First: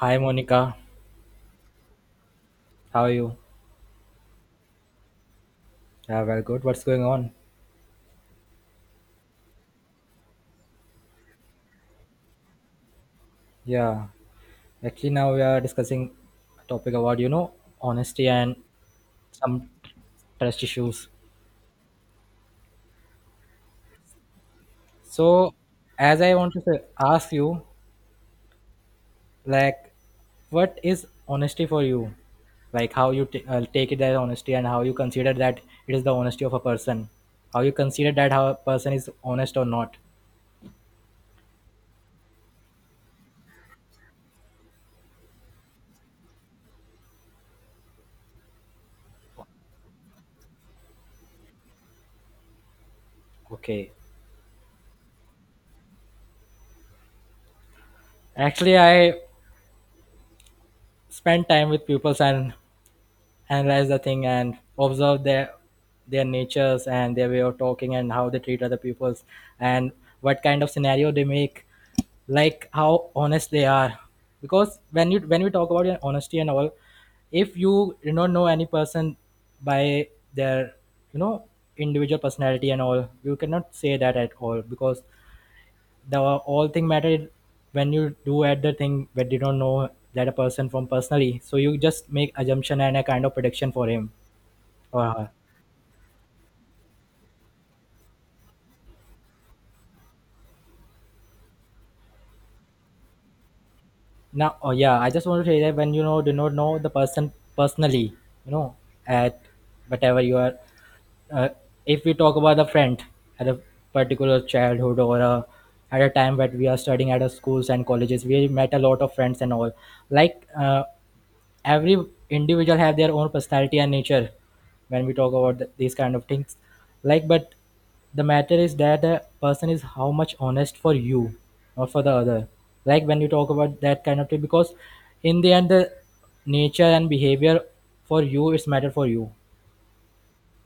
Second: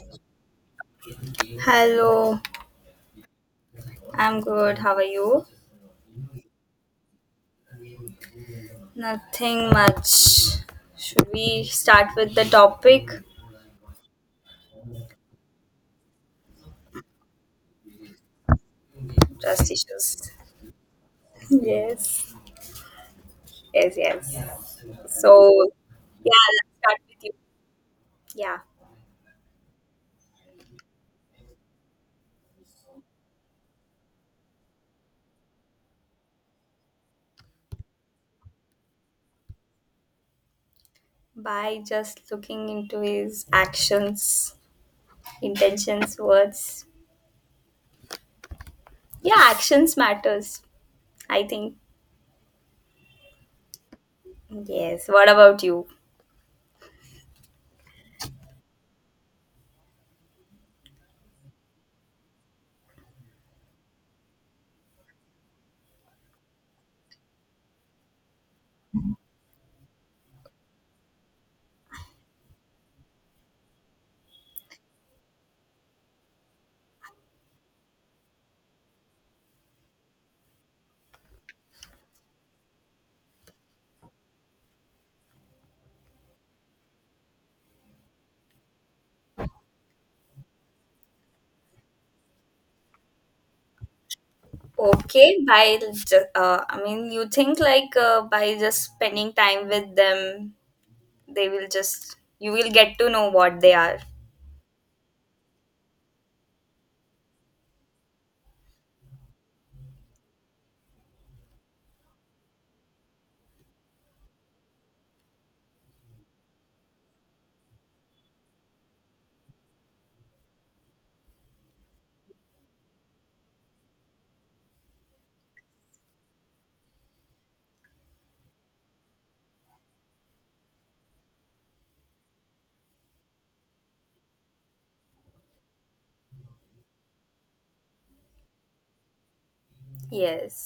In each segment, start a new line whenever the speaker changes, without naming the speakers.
Hi Monica,
Hello,
how are you?
I'm good. How are you?
Yeah, well, good. What's going on?
Nothing much. Should we start with the topic?
Yeah, actually now we are discussing a topic about honesty and some
Trust issues.
trust issues.
Yes. Yes, yes. So,
So, as I
yeah,
want to
let's
say,
start with you.
ask you,
Yeah.
like, what is honesty for you? Like how you take it as honesty and how you consider that it is the honesty of a person. How you consider that how a person is honest or not.
By just looking into his actions, intentions, words. Yeah, actions matters, I think.
Okay.
Yes. What about you?
Actually, I spend time with pupils and analyze the thing and observe their natures and their way of talking and how they treat other peoples and what kind of scenario they make, like how honest they are because when you when we talk about your honesty and all, if you know any person by their, you know, individual personality and all, you cannot say that at all because the all thing matter when you do at the thing but you don't know that a person from personally, so you just make assumption and a kind of prediction for him or
Okay,
her.
by just, I mean, you think like by just spending time with them, they will just you will get to know what they are.
Now, oh yeah, I just want to say that when you know do not know the person personally, you know, at whatever you are, uh, if we talk about a friend at a particular childhood or a, at a time that we are studying at a schools and colleges we met a lot of friends and all, like, every individual have their own personality and nature when we talk about these kind of things like, but the matter is that a person is how much honest for you or for the other, like when you talk about that kind of thing because in the end the nature and behavior for you is matter for you.
Yes.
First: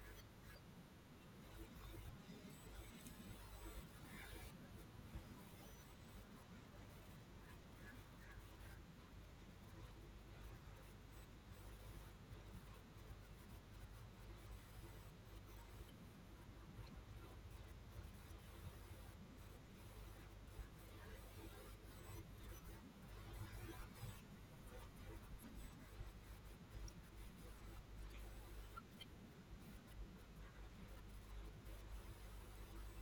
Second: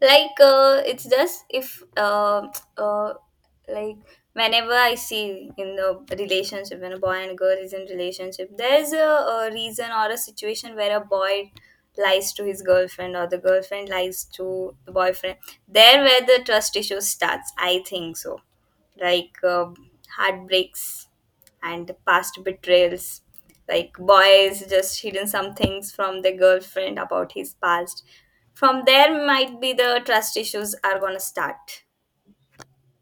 Like, it's just if uh, like whenever I see in the relationship, when a boy and a girl is in relationship, there's a reason or a situation where a boy lies to his girlfriend or the girlfriend lies to the boyfriend. There where the trust issue starts, I think so. Like, heartbreaks and past betrayals. Like boys just hidden some things from their girlfriend about his past. From there might be the trust issues are gonna start.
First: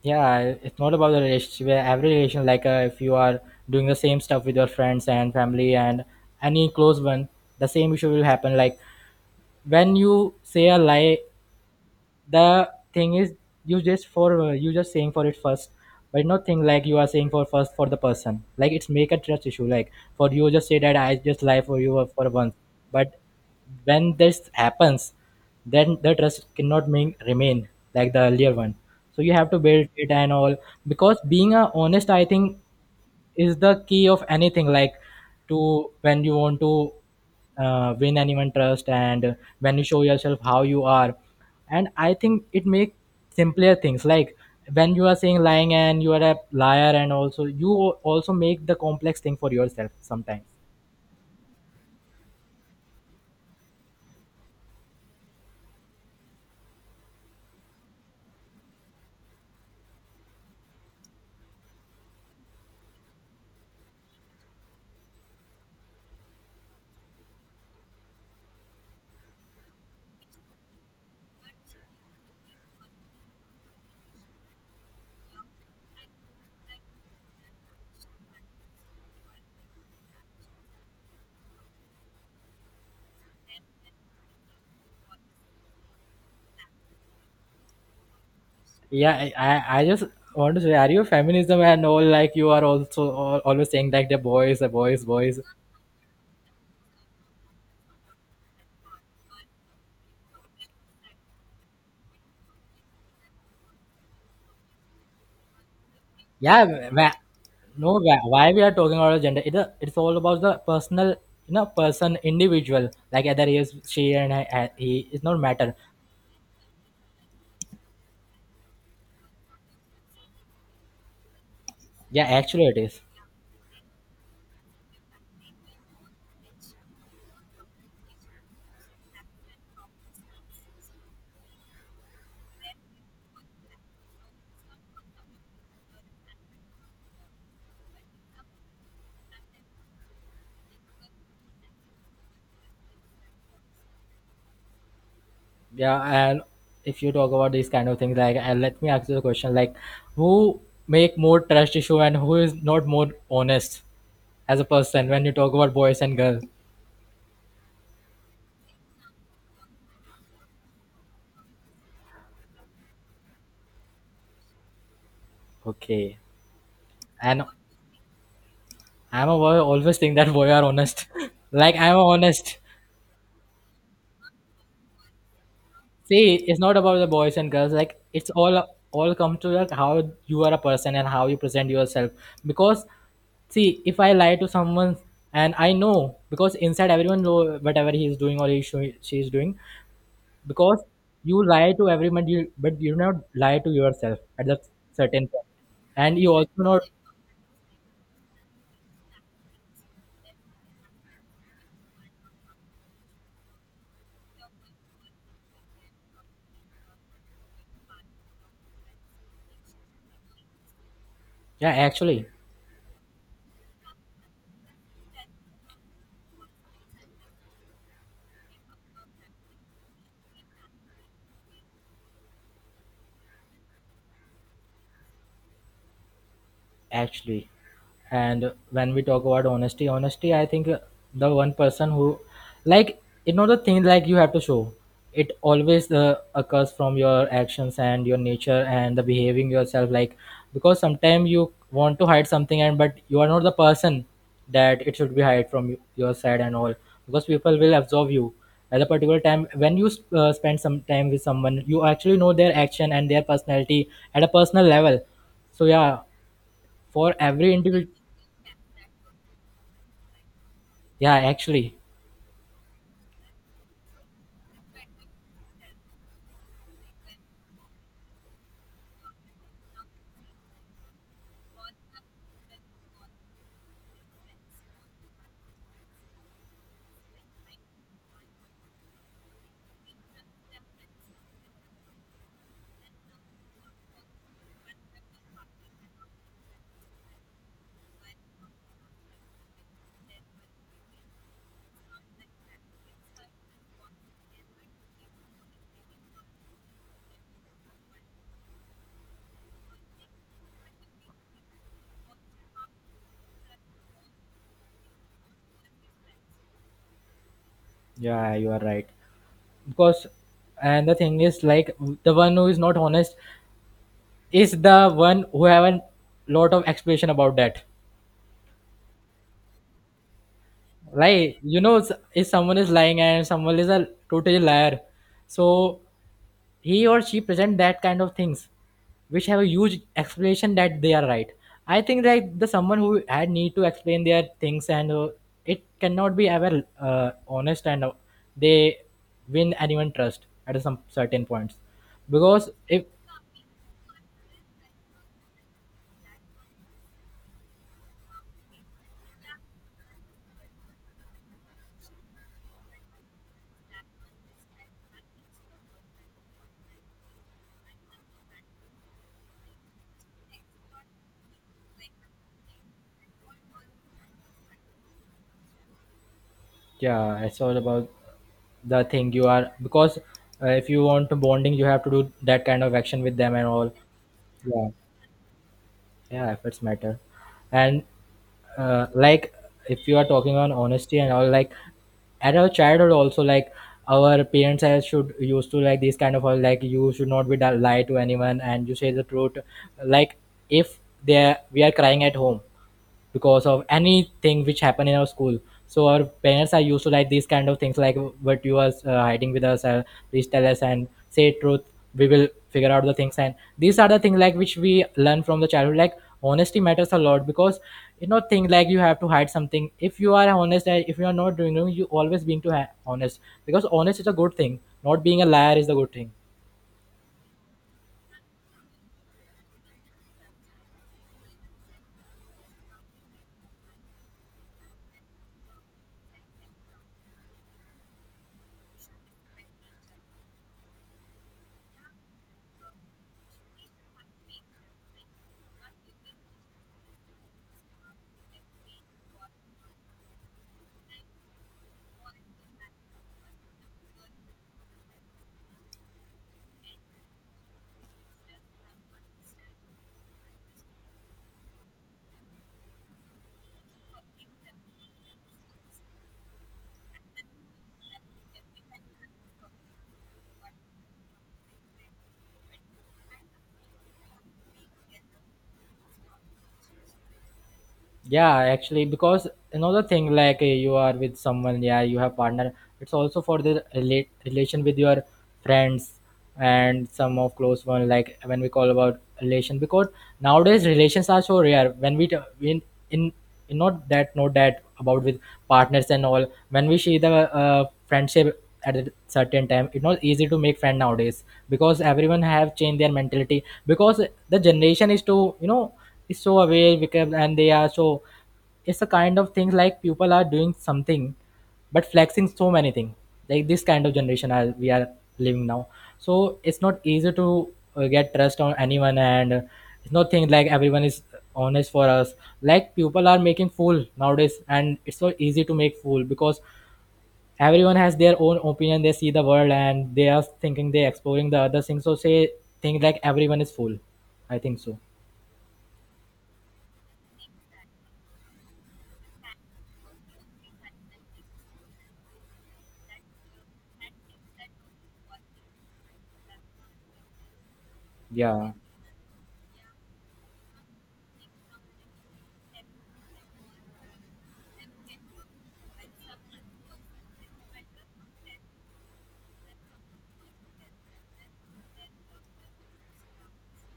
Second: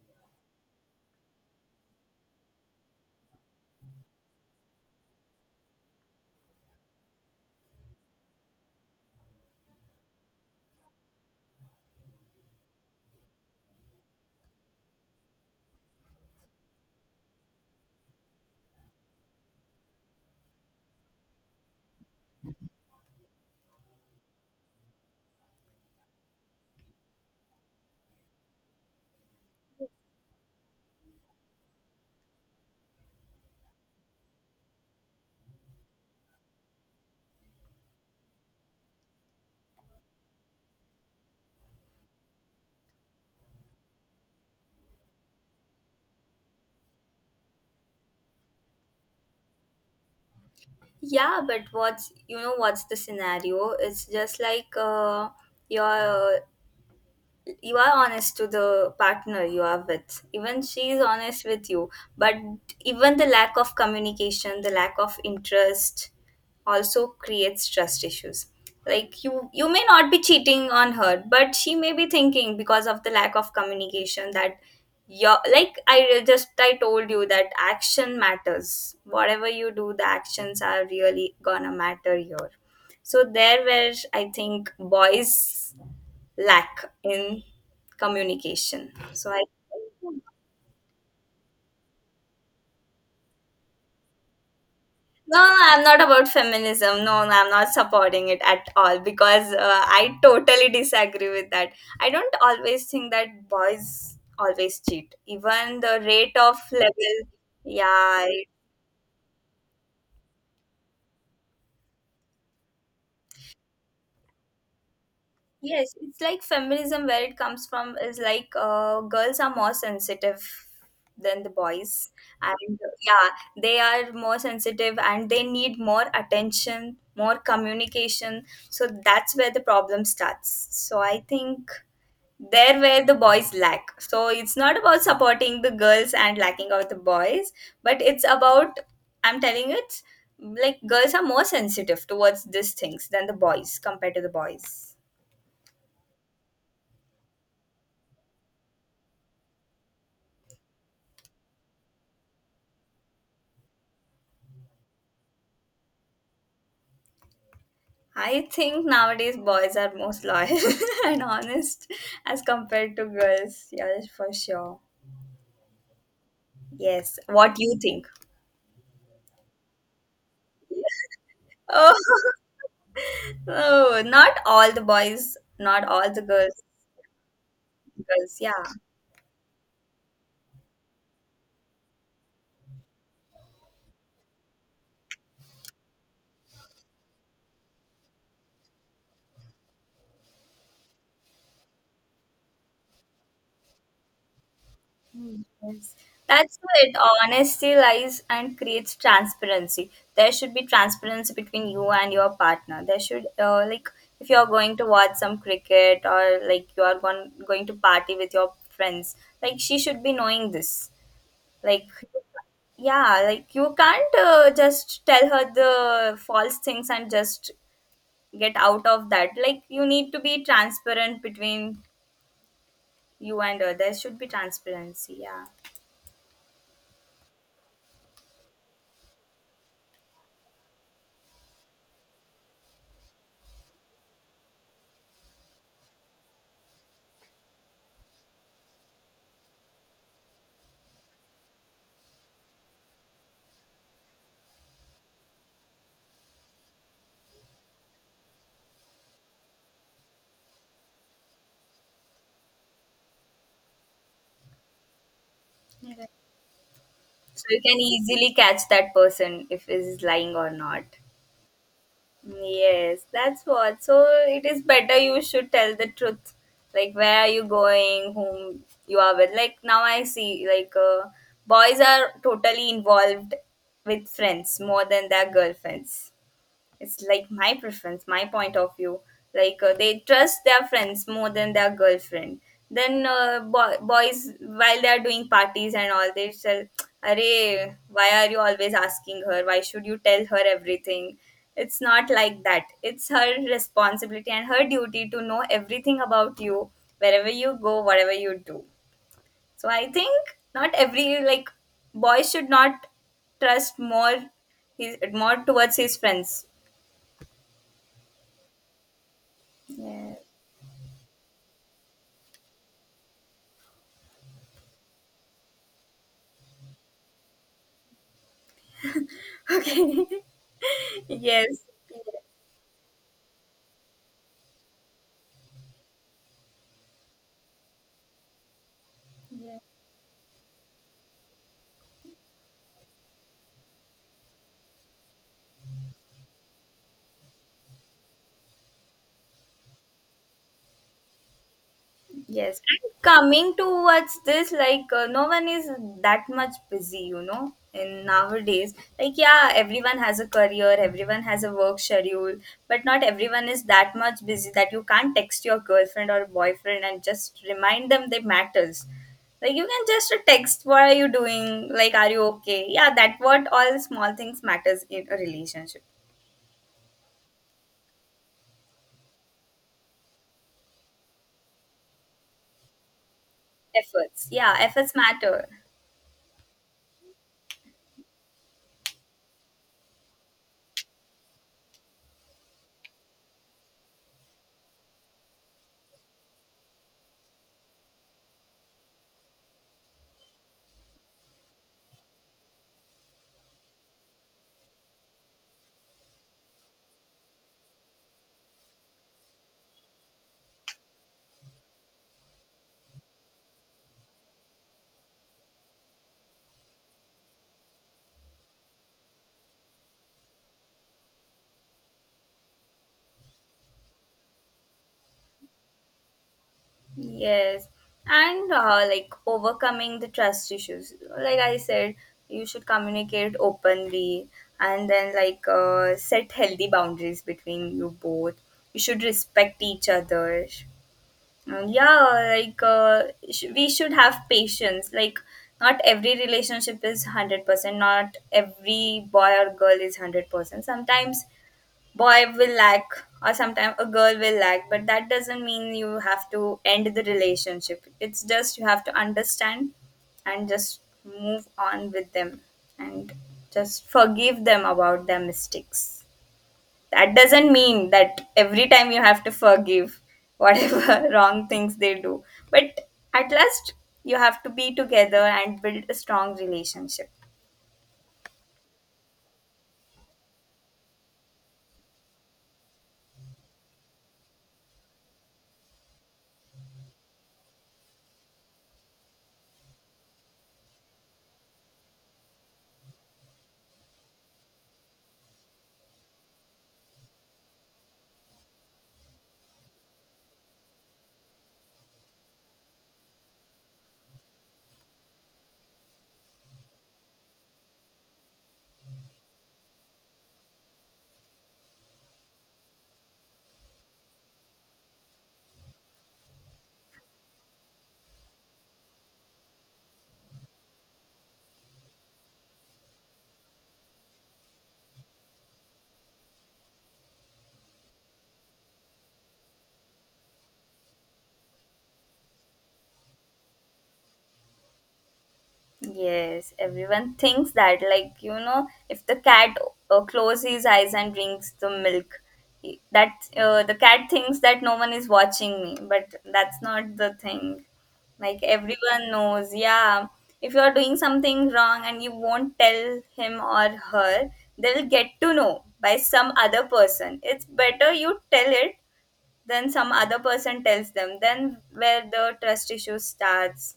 Yeah, it's not about the relationship, where every relation, like, if you are doing the same stuff with your friends and family and any close one, the same issue will happen. Like when you say a lie, the thing is, you just for you just saying for it first, but not thing like you are saying for first for the person, like it's make a trust issue. Like for you just say that I just lie for you for once, but when this happens, then the trust cannot remain like the earlier one, so you have to build it and all. Because being a honest, I think, is the key of anything. Like to when you want to win anyone trust and when you show yourself how you are, and I think it makes simpler things. Like when you are saying lying and you are a liar, and also you also make the complex thing for yourself sometimes.
Yeah, but what's you know what's the scenario? It's just like your you are honest to the partner you are with, even she is honest with you. But even the lack of communication, the lack of interest also creates trust issues. Like, you may not be cheating on her, but she may be thinking, because of the lack of communication, that your like I told you that action matters. Whatever you do, the actions are really gonna matter here. So there where I think boys lack in communication.
Yeah,
So I
I I just
No,
want to say, are you feminism and all? Like you are also always saying like the boys, the boys, boys
no, I'm not about feminism. No, no, I'm not supporting it at all because I totally disagree with that. I don't always think that boys always cheat. Even the rate of
yeah wh-
level,
no,
yeah.
why we are talking about gender? It, it's all about the personal, you know, person individual. Like either he is she and he, it's not matter.
Yes, it's like feminism, where it comes from is like girls are more sensitive than the boys,
Yeah, actually it
and
is.
yeah, they are more sensitive and they need more attention, more communication. So that's where the problem starts. So I think there where the boys lack. So it's not about supporting the girls and lacking out the boys, but it's about, I'm telling it, like girls are more sensitive towards these things than the boys compared to the boys.
Yeah, and if you talk about these kind of things, like, let me ask you a question, like who make more trust issue and who is not more honest as a person when you talk about boys and girls?
I think nowadays boys are most loyal and honest as compared to girls. Yes, for sure.
Okay,
Yes.
and
What do you think?
I'm a boy, always think that boy are honest like
Oh,
I'm honest.
oh, not all the boys, not all the
See,
girls.
it's not about the boys and girls. Like it's
Girls, yeah.
all come to like how you are a person and how you present yourself. Because see, if I lie to someone and I know, because inside everyone know whatever he is doing or he she is doing. Because you lie to everyone, you, but you do not lie to yourself at that certain
Mm,
point.
yes.
And you also
That's
not
it. Honesty lies and creates transparency. There should be transparency between you and your partner. There should, like, if you're going to watch some cricket, or like, you are going to party with your friends, like, she should be knowing this.
yeah
Like,
actually.
yeah, like, you can't just tell her the false things and just get out of that. Like, you need to be transparent between you and her. There should be transparency. Yeah.
Actually, and when we talk about honesty, I think, the one person who, like it's not a thing like you have to show it always, occurs from your actions and your nature and the behaving yourself. Like because sometimes you want to hide something, and but you are not the person that it should be hide from you, your side and all, because people will absorb you at a particular time. When you spend some time with someone, you actually know their action and their personality at a personal level. So yeah,
Yeah.
for
So
every
you can
individual.
easily catch that person if is lying or not.
Yeah, actually.
Yes, that's what. So it is better you should tell the truth. Like, where are you going, whom you are with. Like, now I see, like, boys are totally involved with friends more than their girlfriends. It's like my preference, my point of view. Like, they trust their friends more than their girlfriend. Then boys, while they are doing parties and all, they say, Arey, why are you always asking her, why should you tell her everything. It's not like that, it's her responsibility and her duty to know everything about you, wherever you go, whatever you do. So I think, not every, like, boy should not trust more his more towards his friends.
Yeah, you are right, because,
Yes.
and the thing is, like, the one who is not honest is the one who have a lot of explanation about that. Like, you
Yes.
know s- if someone is lying and someone is a total liar, so he or she present that kind of things which have a
Yes.
huge explanation that they are right. I think that the someone who had need to explain their things and it cannot be ever honest, and they win anyone trust at some certain points, because
Yes.
if
And coming towards this, like, no one is that much busy, in nowadays. Like, yeah, everyone has a career, everyone has a work schedule, but not everyone is that much busy that you can't text your girlfriend or boyfriend and just remind them they matters. Like, you can just text, what are you doing? Like, are you okay? Yeah, that what all small things matters in a relationship.
yeah I saw about the thing you are, because if you want to bonding, you have to do that kind of action with them and all.
Efforts. Yeah,
Yeah,
efforts matter.
yeah, efforts matter. And like, if you are talking on honesty and all, like at our childhood also, like our parents has should used to like this kind of all, like you should not be lie to anyone and you say the truth. Like if they are, we are crying at home because of anything which happened in our school, so our parents are used to like these kind of things, like what you are hiding with us, please tell us and say truth, we will figure out the things. And these are the things like which we learn from the childhood, like honesty matters a lot, because you know thing like you have to hide something if you are honest, and if you are not doing wrong you always being to honest, because honest is a good thing, not being a liar is the good thing.
Yes, and like, overcoming the trust issues. Like I said, you should communicate openly, and then, like, set healthy boundaries between you both. You should respect each other. And yeah, like, we should have patience. Like, not every relationship is 100%, not every boy or girl is 100%. Sometimes boy will lack or sometimes a girl will lack, but that doesn't mean you have to end the relationship. It's just you have to understand and just move on with them, and just forgive them about their mistakes. That doesn't mean that every time you have to forgive whatever wrong things they do, but at last, you have to be together and build a strong relationship.
Yeah, actually, because another thing, like, you are with someone, yeah, you have partner, it's also for the relation with your friends and some of close one, like when we call about relation, because nowadays relations are so rare. When we when in, in, not that, not that about with partners and all, when we see the friendship at a certain time, it's not easy to make friend nowadays, because everyone have changed their mentality, because the generation is too, you know, is so aware because, and they are so, it's a kind of thing like people are doing something but flexing so many things, like this kind of we are living now. So it's not easy to get trust on anyone, and it's not thing like everyone is honest for us. Like people are making fool nowadays and it's so easy to make fool, because everyone has their own opinion, they see the world and they are thinking, they exploring the other things, so say things like everyone is fool, I think so.
Yes, everyone thinks that, like, if the cat closes his eyes and drinks the milk, he- that the cat thinks that no one is watching me, but that's not the thing. Like,
Yeah,
everyone knows, yeah, if you're doing something wrong and you won't tell him or her, they'll get to know by some other person. It's better you tell it than some other person tells them, then where the trust issue starts.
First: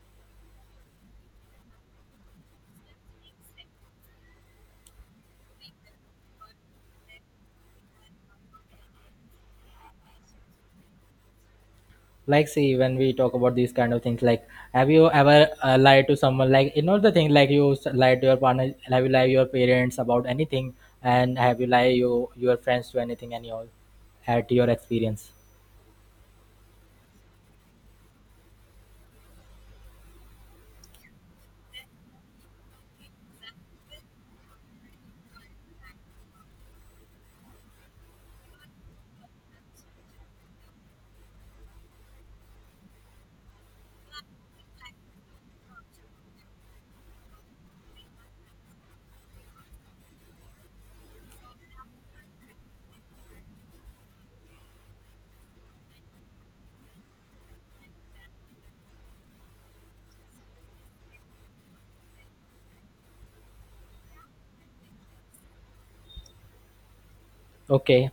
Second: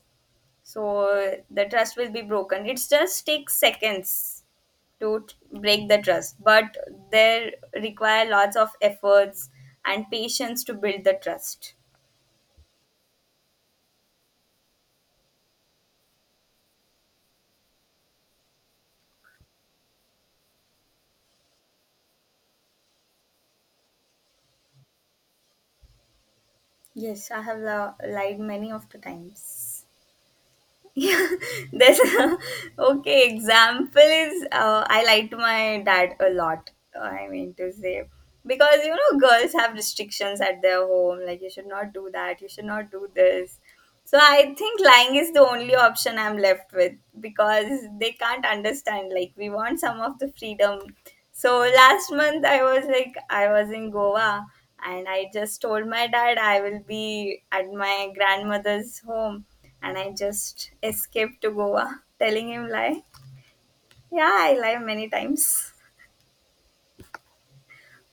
So the trust will be broken. It just takes seconds to break the trust, but there require lots of efforts and patience to build the trust.
like, see, when we talk about these kind of things, like, have you ever lied to someone? Like you know the thing like you lied to your partner, have you lied to your parents about anything, and have you lied you your friends to anything and all, at your experience?
Yes, I have lied many of the times. Yeah, there's okay, example is I lied to my dad a lot, I mean to say, because you know girls have restrictions at their home, like, you should not do that, you should not do this. So I think lying is the only option I'm left with, because they can't understand. Like, we want some of the freedom. So last month, I was in Goa, and I just told my dad I will be at my grandmother's home, and I just escaped to Goa, telling him lie. Yeah, I lie many times.
Okay,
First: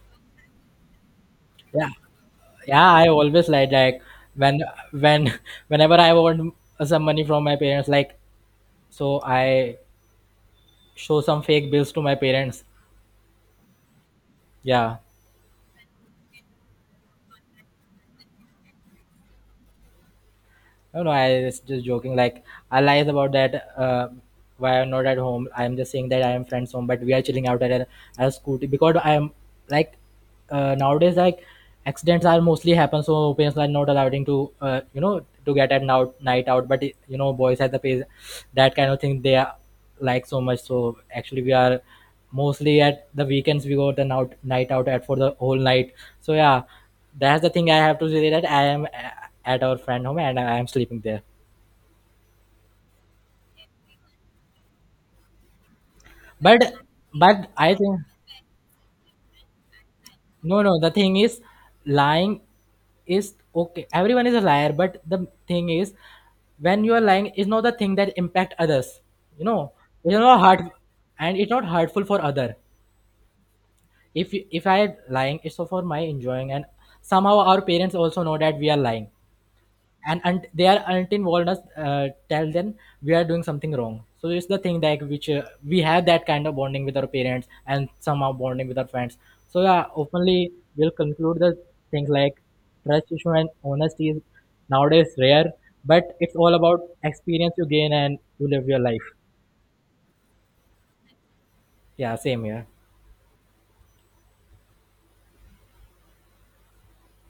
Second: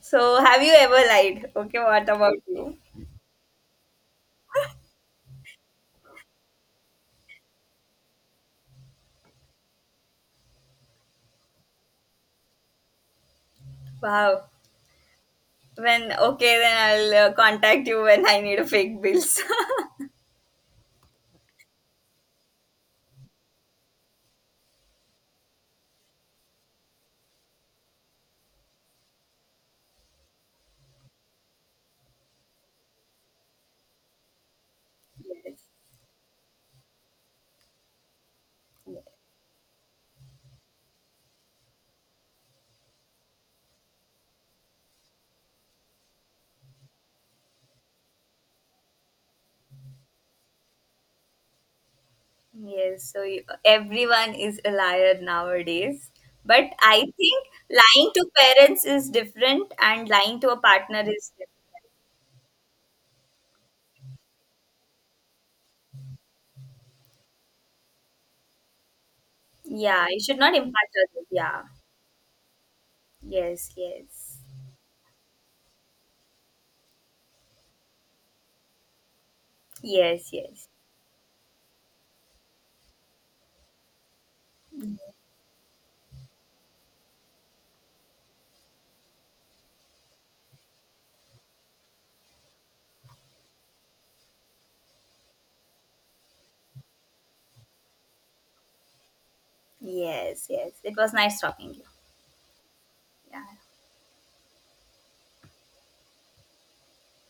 So have you ever lied? Okay,
yeah,
what about you?
yeah, I always lied. Like when when whenever I want some money from my parents, like, so I show some fake bills to my parents.
Wow.
Yeah.
When Okay, then I'll contact you when I need a fake bills.
No, no, I was just joking. Like, I lies about that. Why I'm not at home. I'm just saying that I am friends home, but we are chilling out at a scooty, because I am, like, nowadays, like, accidents are mostly happen, so parents are not allowing to, you know, to
Yes.
get at now night out, but you know boys at the pace, that kind of thing they are like, so much. So actually we are mostly at the weekends we go the out night out at for the whole night, so yeah, that's the thing I have to say, that I am at our friend home and I am sleeping there.
Yes. So, everyone is a liar nowadays. But
but
I think
but I think,
lying to parents is different, and lying to a
no, no, the
partner
thing
is
is,
different.
lying is okay. Everyone is a liar, but the thing is, when you are lying, is not the thing that impact others. You know,
Yeah,
it's
you should
not
not
hurt,
impact others.
and it's
Yeah.
not hurtful for other.
Yes, yes.
If I lying, it's for my enjoying, and somehow our parents also know that we are lying,
Yes,
and they
yes.
are until walnuts tell them we are doing something wrong. So it's the thing like which we have that kind of bonding with our parents and somehow bonding with our friends. So yeah, openly we'll conclude the things like trust issue and honesty is nowadays rare, but it's all about experience you gain and you live your life.
Yes, yes. It was nice talking to you.
Yeah, same here.
Yeah.